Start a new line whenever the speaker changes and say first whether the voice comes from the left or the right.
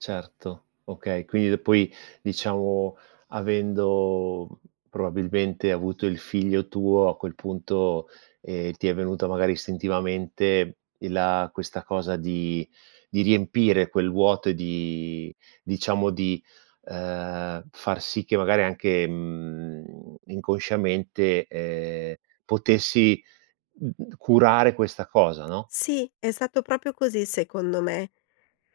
right: Certo, okay, quindi poi diciamo avendo, mhmm, probabilmente, avuto il figlio tuo, a quel punto, ehm, ti è venuta, magari, istintivamente, i la questa cosa di di riempire quel vuoto, e di diciamo di, uhm, far sì che magari anche, mhmm, inconsciamente, ehm, potessi, mhmm, curare questa cosa, no?
left: Sì, è stato proprio così secondo me,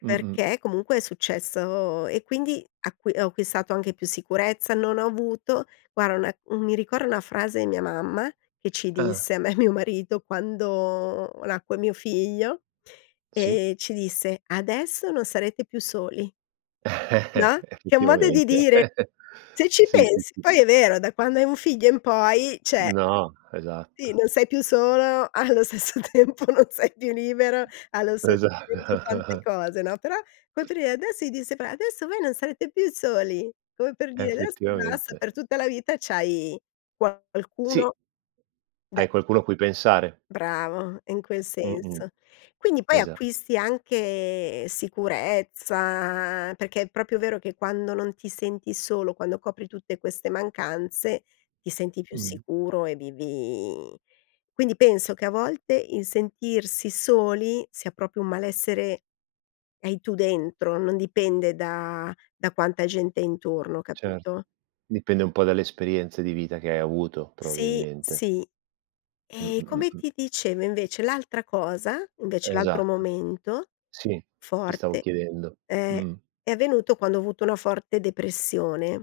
right: Mh-mh.
left: perché, comunque è successo e quindi acqui ho acquistato anche più sicurezza, non ho avuto guarda, una u mi ricorda una frase di mia mamma, che ci
right: Ah.
left: disse a me e mio marito quando nacque mio figlio,
right: Sì.
left: ehm, ci disse: "Adesso non sarete più soli." No? Che è un modo di
right: Effettivamente.
left: dire. Se ci
right: Sì, sì,
left: pensi,
right: sì.
left: poi è vero da quando hai un figlio in poi, cioè
right: No,
left: Sì,
right: esatto.
left: non sei più solo, allo stesso tempo non sei più libero, allo stesso
right: Esatto.
left: tempo tante cose, no, però come per dire: "Adesso" [unintelligible] "adesso voi non sarete più soli." Come per dire: "Adesso basta,
right: Effettivamente.
left: per tutta la vita, c'hai
right: Sì.
left: qualcuno da"
right: Hai qualcuno a cui pensare.
left: Bravo, in quel
right: Mh-mh.
left: senso. Quindi poi
right: Esa
left: acquisti anche, sicurezza, perché è proprio vero che quando non ti senti solo, quando copri tutte queste mancanze, ti senti più
right: Mh.
left: sicuro e vivi quindi, penso che a volte il sentirsi soli, sia proprio un malessere che hai tu dentro, non dipende da da quanta gente hai intorno,
right: Certo,
left: capito?
right: dipende un po' dall'esperienze di vita che hai avuto,
left: Sì,
right: probabilmente.
left: sì.
right: Mh,
left: E
right: mh,
left: come
right: mh, mh.
left: ti dicevo, invece, l'altra cosa invece l'altro
right: Esatto.
left: momento,
right: Sì, ti stavo
left: forte,
right: chiedendo,
left: ehm,
right: mh.
left: è avvenuto quando ho avuto una forte depressione.